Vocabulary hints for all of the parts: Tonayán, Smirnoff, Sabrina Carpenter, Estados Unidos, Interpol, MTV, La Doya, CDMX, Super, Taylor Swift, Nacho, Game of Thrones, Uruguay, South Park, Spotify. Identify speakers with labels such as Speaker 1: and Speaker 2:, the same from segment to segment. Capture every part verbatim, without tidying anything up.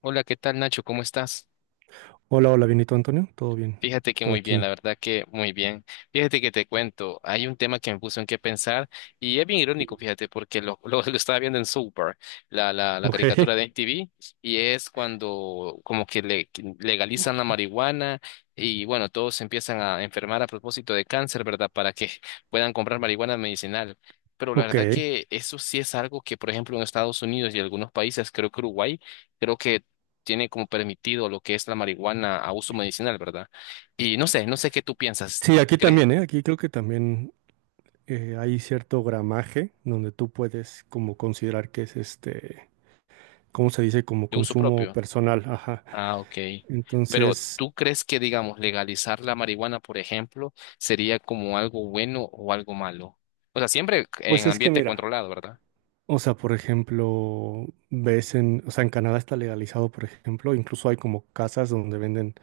Speaker 1: Hola, ¿qué tal Nacho? ¿Cómo estás?
Speaker 2: Hola, hola, bienito Antonio, todo bien
Speaker 1: Fíjate que
Speaker 2: por
Speaker 1: muy bien,
Speaker 2: aquí.
Speaker 1: la verdad que muy bien. Fíjate que te cuento, hay un tema que me puso en qué pensar y es bien irónico, fíjate, porque lo, lo, lo estaba viendo en Super, la, la, la
Speaker 2: Ok,
Speaker 1: caricatura de M T V, y es cuando como que le, legalizan la marihuana y bueno, todos se empiezan a enfermar a propósito de cáncer, ¿verdad? Para que puedan comprar marihuana medicinal. Pero la
Speaker 2: ok.
Speaker 1: verdad que eso sí es algo que, por ejemplo, en Estados Unidos y algunos países, creo que Uruguay, creo que tiene como permitido lo que es la marihuana a uso medicinal, ¿verdad? Y no sé, no sé qué tú piensas.
Speaker 2: Sí, aquí
Speaker 1: ¿Crees
Speaker 2: también, ¿eh? Aquí creo que también eh, hay cierto gramaje donde tú puedes como considerar que es este, ¿cómo se dice? Como
Speaker 1: de uso
Speaker 2: consumo
Speaker 1: propio?
Speaker 2: personal, ajá.
Speaker 1: Ah, ok. Pero
Speaker 2: Entonces,
Speaker 1: ¿tú crees que, digamos, legalizar la marihuana, por ejemplo, sería como algo bueno o algo malo? O sea, siempre en
Speaker 2: pues es que
Speaker 1: ambiente
Speaker 2: mira,
Speaker 1: controlado, ¿verdad?
Speaker 2: o sea, por ejemplo, ves en, o sea, en Canadá está legalizado, por ejemplo, incluso hay como casas donde venden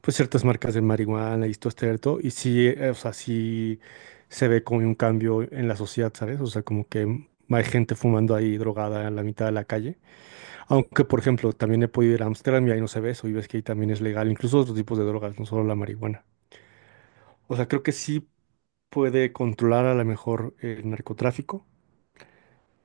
Speaker 2: pues ciertas marcas de marihuana y esto, cierto, y sí, eh, o sea, sí se ve como un cambio en la sociedad, ¿sabes? O sea, como que hay gente fumando ahí drogada en la mitad de la calle. Aunque, por ejemplo, también he podido ir a Ámsterdam y ahí no se ve eso, y ves que ahí también es legal, incluso otros tipos de drogas, no solo la marihuana. O sea, creo que sí puede controlar a lo mejor el narcotráfico,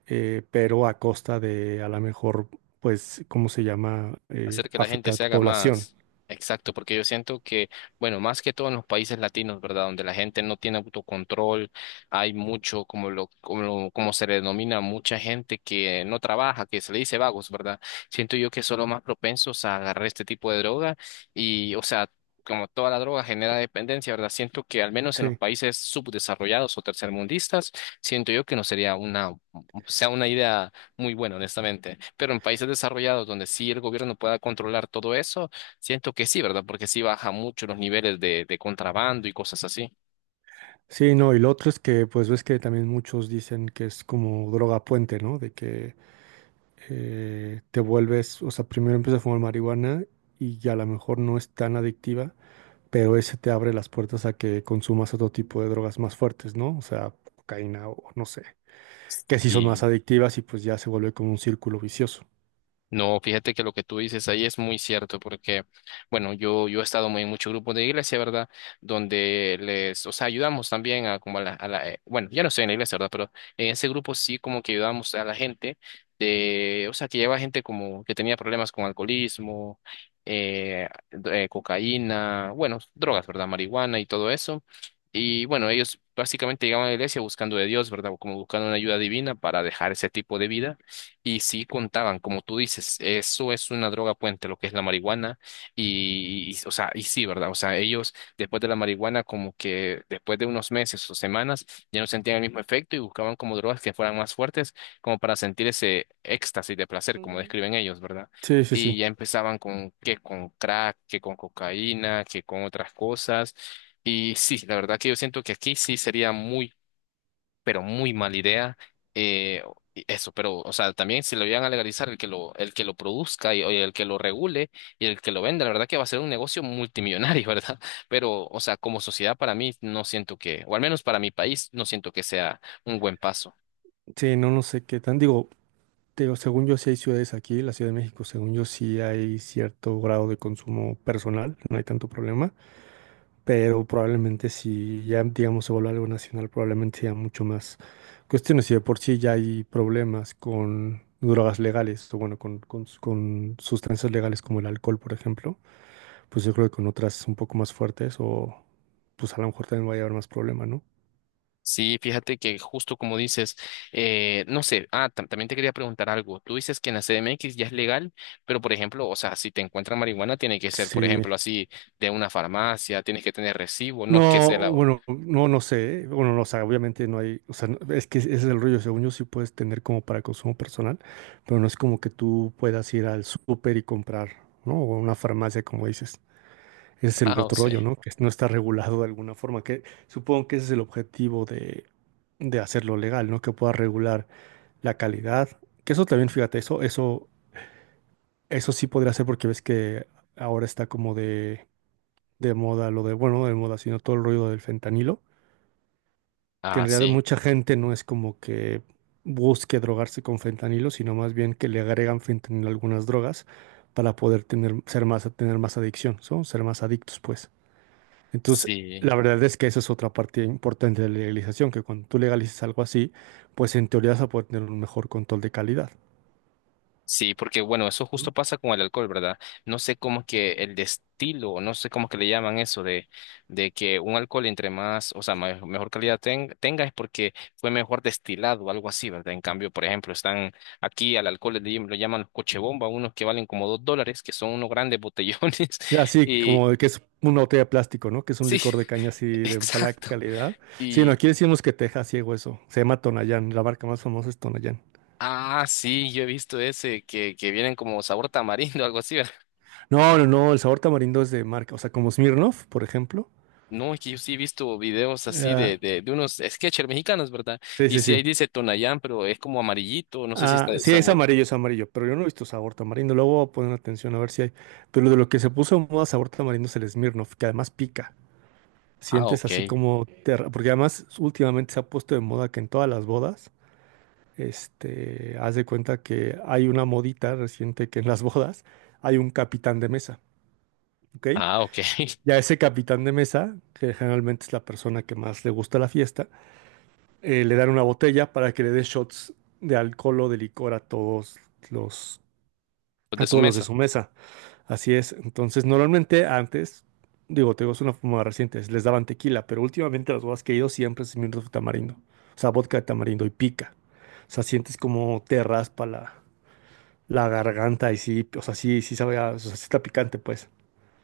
Speaker 2: eh, pero a costa de a lo mejor, pues, ¿cómo se llama? Eh,
Speaker 1: Hacer que la gente
Speaker 2: afectar a
Speaker 1: se
Speaker 2: tu
Speaker 1: haga
Speaker 2: población.
Speaker 1: más, exacto, porque yo siento que, bueno, más que todo en los países latinos, ¿verdad? Donde la gente no tiene autocontrol, hay mucho, como lo, como lo- como se le denomina, mucha gente que no trabaja, que se le dice vagos, ¿verdad? Siento yo que son los más propensos a agarrar este tipo de droga y, o sea, como toda la droga genera dependencia, ¿verdad? Siento que al menos en los
Speaker 2: Sí.
Speaker 1: países subdesarrollados o tercermundistas, siento yo que no sería una, o sea, una idea muy bueno, honestamente. Pero en países desarrollados donde sí el gobierno pueda controlar todo eso, siento que sí, ¿verdad? Porque sí baja mucho los niveles de, de contrabando y cosas así.
Speaker 2: Sí, no, y lo otro es que, pues ves que también muchos dicen que es como droga puente, ¿no? De que eh, te vuelves, o sea, primero empiezas a fumar marihuana y ya a lo mejor no es tan adictiva, pero ese te abre las puertas a que consumas otro tipo de drogas más fuertes, ¿no? O sea, cocaína o no sé, que sí son más adictivas y pues ya se vuelve como un círculo vicioso.
Speaker 1: No, fíjate que lo que tú dices ahí es muy cierto, porque, bueno, yo, yo he estado muy en muchos grupos de iglesia, ¿verdad? Donde les, o sea, ayudamos también a como a la, a la, eh, bueno, ya no estoy en la iglesia, ¿verdad? Pero en ese grupo sí como que ayudamos a la gente de, o sea, que lleva gente como que tenía problemas con alcoholismo, eh, do- eh, cocaína, bueno, drogas, ¿verdad? Marihuana y todo eso. Y bueno, ellos básicamente llegaban a la iglesia buscando de Dios, ¿verdad? Como buscando una ayuda divina para dejar ese tipo de vida y sí contaban, como tú dices, eso es una droga puente, lo que es la marihuana. Y, y, o sea, y sí, ¿verdad? O sea, ellos después de la marihuana, como que después de unos meses o semanas, ya no sentían el mismo efecto y buscaban como drogas que fueran más fuertes, como para sentir ese éxtasis de placer, como describen ellos, ¿verdad?
Speaker 2: Sí, sí, sí.
Speaker 1: Y ya empezaban con que con crack, que con cocaína, que con otras cosas. Y sí, la verdad que yo siento que aquí sí sería muy pero muy mala idea. eh, y eso, pero, o sea, también si lo llegan a legalizar, el que lo, el que lo produzca y, oye, el que lo regule y el que lo venda, la verdad que va a ser un negocio multimillonario, ¿verdad? Pero, o sea, como sociedad para mí no siento que, o al menos para mi país, no siento que sea un buen paso.
Speaker 2: Sí, no, no sé qué tan. Digo, te digo, según yo sí hay ciudades aquí, la Ciudad de México, según yo sí hay cierto grado de consumo personal, no hay tanto problema. Pero probablemente si ya, digamos, se vuelve algo nacional, probablemente sea mucho más cuestiones. Si de por sí ya hay problemas con drogas legales, o bueno, con, con, con sustancias legales como el alcohol, por ejemplo, pues yo creo que con otras un poco más fuertes o pues a lo mejor también vaya a haber más problema, ¿no?
Speaker 1: Sí, fíjate que justo como dices, eh, no sé, ah, tam- también te quería preguntar algo. Tú dices que en la C D M X ya es legal, pero por ejemplo, o sea, si te encuentran marihuana, tiene que ser, por
Speaker 2: Sí,
Speaker 1: ejemplo, así de una farmacia, tienes que tener recibo, no es que
Speaker 2: no,
Speaker 1: sea la,
Speaker 2: bueno, no, no sé, ¿eh? Bueno, no, o sea, obviamente no hay, o sea, no- es que ese es el rollo, según yo sí puedes tener como para consumo personal, pero no es como que tú puedas ir al súper y comprar, ¿no? O a una farmacia, como dices. Ese es el
Speaker 1: ah, o
Speaker 2: otro
Speaker 1: sea.
Speaker 2: rollo, ¿no? Que no está regulado de alguna forma, que supongo que ese es el objetivo de, de hacerlo legal, ¿no? Que pueda regular la calidad, que eso también, fíjate, eso, eso, eso sí podría ser porque ves que ahora está como de, de moda lo de, bueno, no de moda, sino todo el rollo del fentanilo que
Speaker 1: Ah,
Speaker 2: en realidad
Speaker 1: sí.
Speaker 2: mucha gente no es como que busque drogarse con fentanilo, sino más bien que le agregan fentanilo a algunas drogas para poder tener, ser más, tener más adicción, ¿so? Ser más adictos, pues. Entonces,
Speaker 1: Sí.
Speaker 2: la verdad es que esa es otra parte importante de la legalización, que cuando tú legalices algo así, pues en teoría vas a poder tener un mejor control de calidad,
Speaker 1: Sí, porque bueno, eso
Speaker 2: ¿no?
Speaker 1: justo pasa con el alcohol, ¿verdad? No sé cómo que el destilo, no sé cómo que le llaman eso de, de que un alcohol entre más, o sea, me- mejor calidad ten- tenga es porque fue mejor destilado o algo así, ¿verdad? En cambio, por ejemplo, están aquí al alcohol le, llam- lo llaman los coche bomba, unos que valen como dos dólares, que son unos grandes botellones.
Speaker 2: Y así
Speaker 1: Y
Speaker 2: como de que es una botella de plástico, ¿no? Que es un
Speaker 1: sí,
Speaker 2: licor de caña así de mala
Speaker 1: exacto.
Speaker 2: calidad. Sí, no,
Speaker 1: Y
Speaker 2: aquí decimos que te deja ciego eso. Se llama Tonayán, la marca más famosa es Tonayán.
Speaker 1: ah, sí, yo he visto ese que, que vienen como sabor tamarindo, algo así.
Speaker 2: No, no, no, el sabor tamarindo es de marca, o sea, como Smirnoff, por ejemplo.
Speaker 1: No, es que yo sí he visto videos así
Speaker 2: Ah,
Speaker 1: de, de, de unos sketchers mexicanos, ¿verdad?
Speaker 2: sí,
Speaker 1: Y
Speaker 2: sí,
Speaker 1: sí ahí
Speaker 2: sí.
Speaker 1: dice Tonayán, pero es como amarillito, no sé si está
Speaker 2: Ah,
Speaker 1: de
Speaker 2: sí, es
Speaker 1: sabor.
Speaker 2: amarillo, es amarillo, pero yo no he visto sabor tamarindo. Luego voy a poner atención a ver si hay. Pero de lo que se puso en moda sabor tamarindo es el Smirnoff, que además pica.
Speaker 1: Ah,
Speaker 2: Sientes
Speaker 1: ok.
Speaker 2: así como te arra- porque además últimamente se ha puesto de moda que en todas las bodas, este, haz de cuenta que hay una modita reciente que en las bodas hay un capitán de mesa, ¿ok?
Speaker 1: Ah, ok.
Speaker 2: Ya ese capitán de mesa, que generalmente es la persona que más le gusta la fiesta, eh, le dan una botella para que le dé shots de alcohol o de licor a todos los,
Speaker 1: Pues de
Speaker 2: a
Speaker 1: su
Speaker 2: todos los de
Speaker 1: mesa.
Speaker 2: su mesa. Así es. Entonces, normalmente antes, digo, te digo, es una forma reciente, les daban tequila, pero últimamente a los bodas que he ido siempre es mirro de tamarindo. O sea, vodka de tamarindo y pica. O sea, sientes como te raspa la, la garganta y sí, o sea, sí, sí sabe, a- o sea, sí está picante, pues.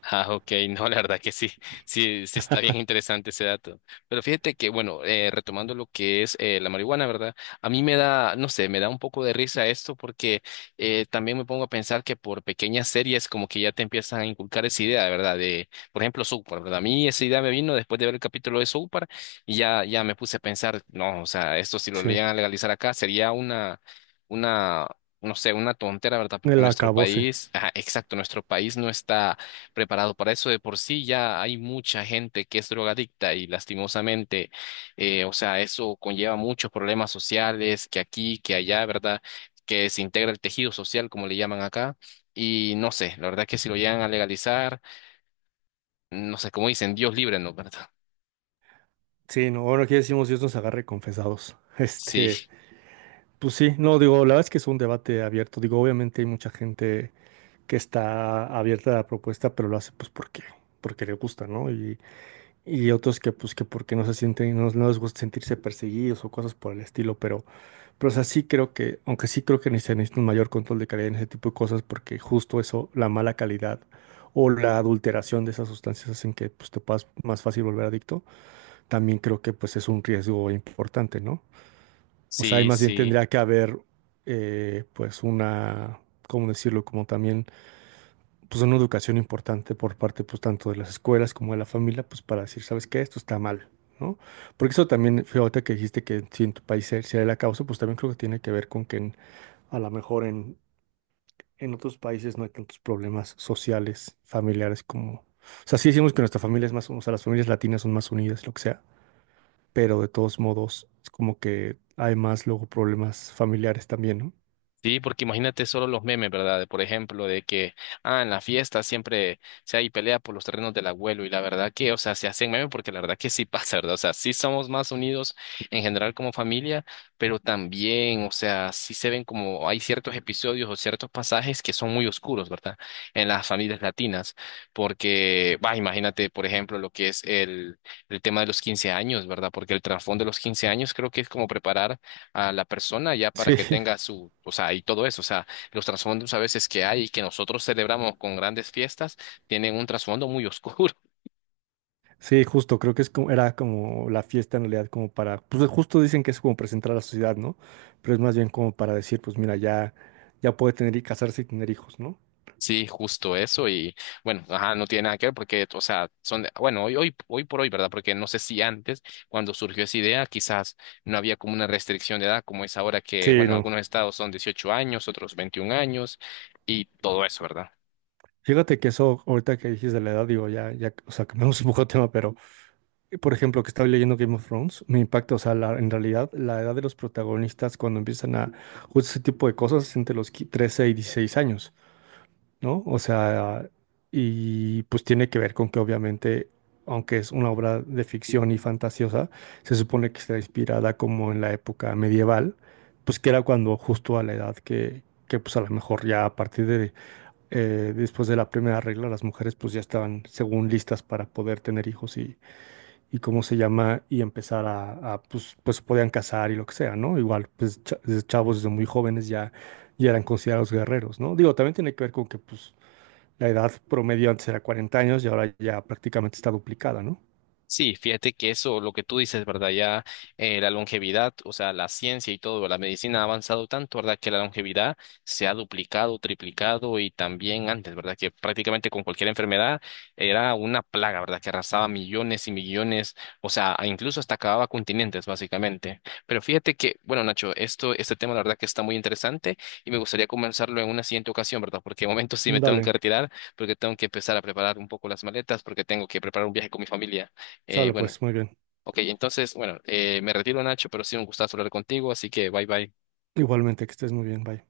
Speaker 1: Ah, ok, no, la verdad que sí, sí, sí está bien interesante ese dato. Pero fíjate que, bueno, eh, retomando lo que es eh, la marihuana, ¿verdad? A mí me da, no sé, me da un poco de risa esto porque eh, también me pongo a pensar que por pequeñas series como que ya te empiezan a inculcar esa idea, ¿verdad? De, por ejemplo, South Park, ¿verdad? A mí esa idea me vino después de ver el capítulo de South Park y ya, ya me puse a pensar, no, o sea, esto si lo
Speaker 2: Sí,
Speaker 1: llegan a legalizar acá sería una, una, no sé, una tontera, ¿verdad? Porque
Speaker 2: el
Speaker 1: nuestro
Speaker 2: acabose.
Speaker 1: país, ajá, exacto, nuestro país no está preparado para eso. De por sí ya hay mucha gente que es drogadicta y lastimosamente, eh, o sea, eso conlleva muchos problemas sociales, que aquí, que allá, ¿verdad? Que se integra el tejido social, como le llaman acá. Y no sé, la verdad que si lo llegan a legalizar, no sé, como dicen, Dios libre, ¿no? ¿Verdad?
Speaker 2: Sí, no, bueno, aquí decimos Dios nos agarre confesados.
Speaker 1: Sí,
Speaker 2: Este, pues sí, no, digo, la verdad es que es un debate abierto. Digo, obviamente hay mucha gente que está abierta a la propuesta, pero lo hace pues porque, porque le gusta, ¿no? Y, y otros que pues que porque no se sienten, no, no les gusta sentirse perseguidos o cosas por el estilo, pero, pero o sea, sí creo que, aunque sí creo que necesitan necesita un mayor control de calidad en ese tipo de cosas, porque justo eso, la mala calidad o la adulteración de esas sustancias hacen que pues te puedas más fácil volver adicto, también creo que pues es un riesgo importante, ¿no? O sea, y
Speaker 1: sí,
Speaker 2: más bien
Speaker 1: sí.
Speaker 2: tendría que haber, eh, pues, una, ¿cómo decirlo? Como también, pues, una educación importante por parte, pues, tanto de las escuelas como de la familia, pues, para decir, ¿sabes qué? Esto está mal, ¿no? Porque eso también, fíjate que dijiste que si en tu país se se da la causa, pues, también creo que tiene que ver con que en- a lo mejor en, en otros países no hay tantos problemas sociales, familiares como... O sea, sí decimos que nuestra familia es más, o sea, las familias latinas son más unidas, lo que sea, pero de todos modos, es como que hay más luego problemas familiares también, ¿no?
Speaker 1: Sí, porque imagínate solo los memes, ¿verdad? De, por ejemplo, de que, ah, en la fiesta siempre se hay pelea por los terrenos del abuelo y la verdad que, o sea, se hacen memes porque la verdad que sí pasa, ¿verdad? O sea, sí somos más unidos en general como familia, pero también, o sea, sí se ven como hay ciertos episodios o ciertos pasajes que son muy oscuros, ¿verdad? En las familias latinas, porque, va, imagínate, por ejemplo, lo que es el, el tema de los quince años, ¿verdad? Porque el trasfondo de los quince años creo que es como preparar a la persona ya para
Speaker 2: Sí,
Speaker 1: que tenga su, o sea, y todo eso, o sea, los trasfondos a veces que hay y que nosotros celebramos con grandes fiestas tienen un trasfondo muy oscuro.
Speaker 2: sí, justo, creo que es como, era como la fiesta en realidad, como para, pues justo dicen que es como presentar a la sociedad, ¿no? Pero es más bien como para decir, pues mira, ya, ya puede tener y casarse y tener hijos, ¿no?
Speaker 1: Sí, justo eso y bueno, ajá, no tiene nada que ver porque, o sea, son, de- bueno, hoy, hoy, hoy por hoy, ¿verdad? Porque no sé si antes, cuando surgió esa idea, quizás no había como una restricción de edad como es ahora que,
Speaker 2: Sí,
Speaker 1: bueno,
Speaker 2: no.
Speaker 1: algunos estados son dieciocho años, otros veintiún años y todo eso, ¿verdad?
Speaker 2: Fíjate que eso, ahorita que dijiste de la edad, digo, ya, ya, o sea, cambiamos un poco de tema, pero, eh, por ejemplo, que estaba leyendo Game of Thrones, me impacta, o sea, la- en realidad, la edad de los protagonistas cuando empiezan a, justo ese tipo de cosas, es entre los qui- trece y dieciséis años. ¿No? O sea, y pues tiene que ver con que obviamente, aunque es una obra de ficción y fantasiosa, se supone que está inspirada como en la época medieval, pues que era cuando justo a la edad que, que pues a lo mejor ya a partir de, eh, después de la primera regla, las mujeres pues ya estaban según listas para poder tener hijos y, y cómo se llama, y empezar a, a, pues, pues podían casar y lo que sea, ¿no? Igual, pues cha- desde chavos desde muy jóvenes ya, ya eran considerados guerreros, ¿no? Digo, también tiene que ver con que pues la edad promedio antes era cuarenta años y ahora ya prácticamente está duplicada, ¿no?
Speaker 1: Sí, fíjate que eso, lo que tú dices, ¿verdad? Ya eh, la longevidad, o sea, la ciencia y todo, la medicina ha avanzado tanto, ¿verdad? Que la longevidad se ha duplicado, triplicado y también antes, ¿verdad? Que prácticamente con cualquier enfermedad era una plaga, ¿verdad? Que arrasaba millones y millones, o sea, a- incluso hasta acababa continentes, básicamente. Pero fíjate que, bueno, Nacho, esto, este tema, la verdad que está muy interesante y me gustaría comenzarlo en una siguiente ocasión, ¿verdad? Porque de momento sí me tengo que
Speaker 2: Dale,
Speaker 1: retirar porque tengo que empezar a preparar un poco las maletas porque tengo que preparar un viaje con mi familia. Eh,
Speaker 2: sale
Speaker 1: bueno,
Speaker 2: pues, muy bien.
Speaker 1: ok, entonces, bueno, eh, me retiro, Nacho, pero sí un gustazo hablar contigo, así que bye bye.
Speaker 2: Igualmente, que estés muy bien, bye.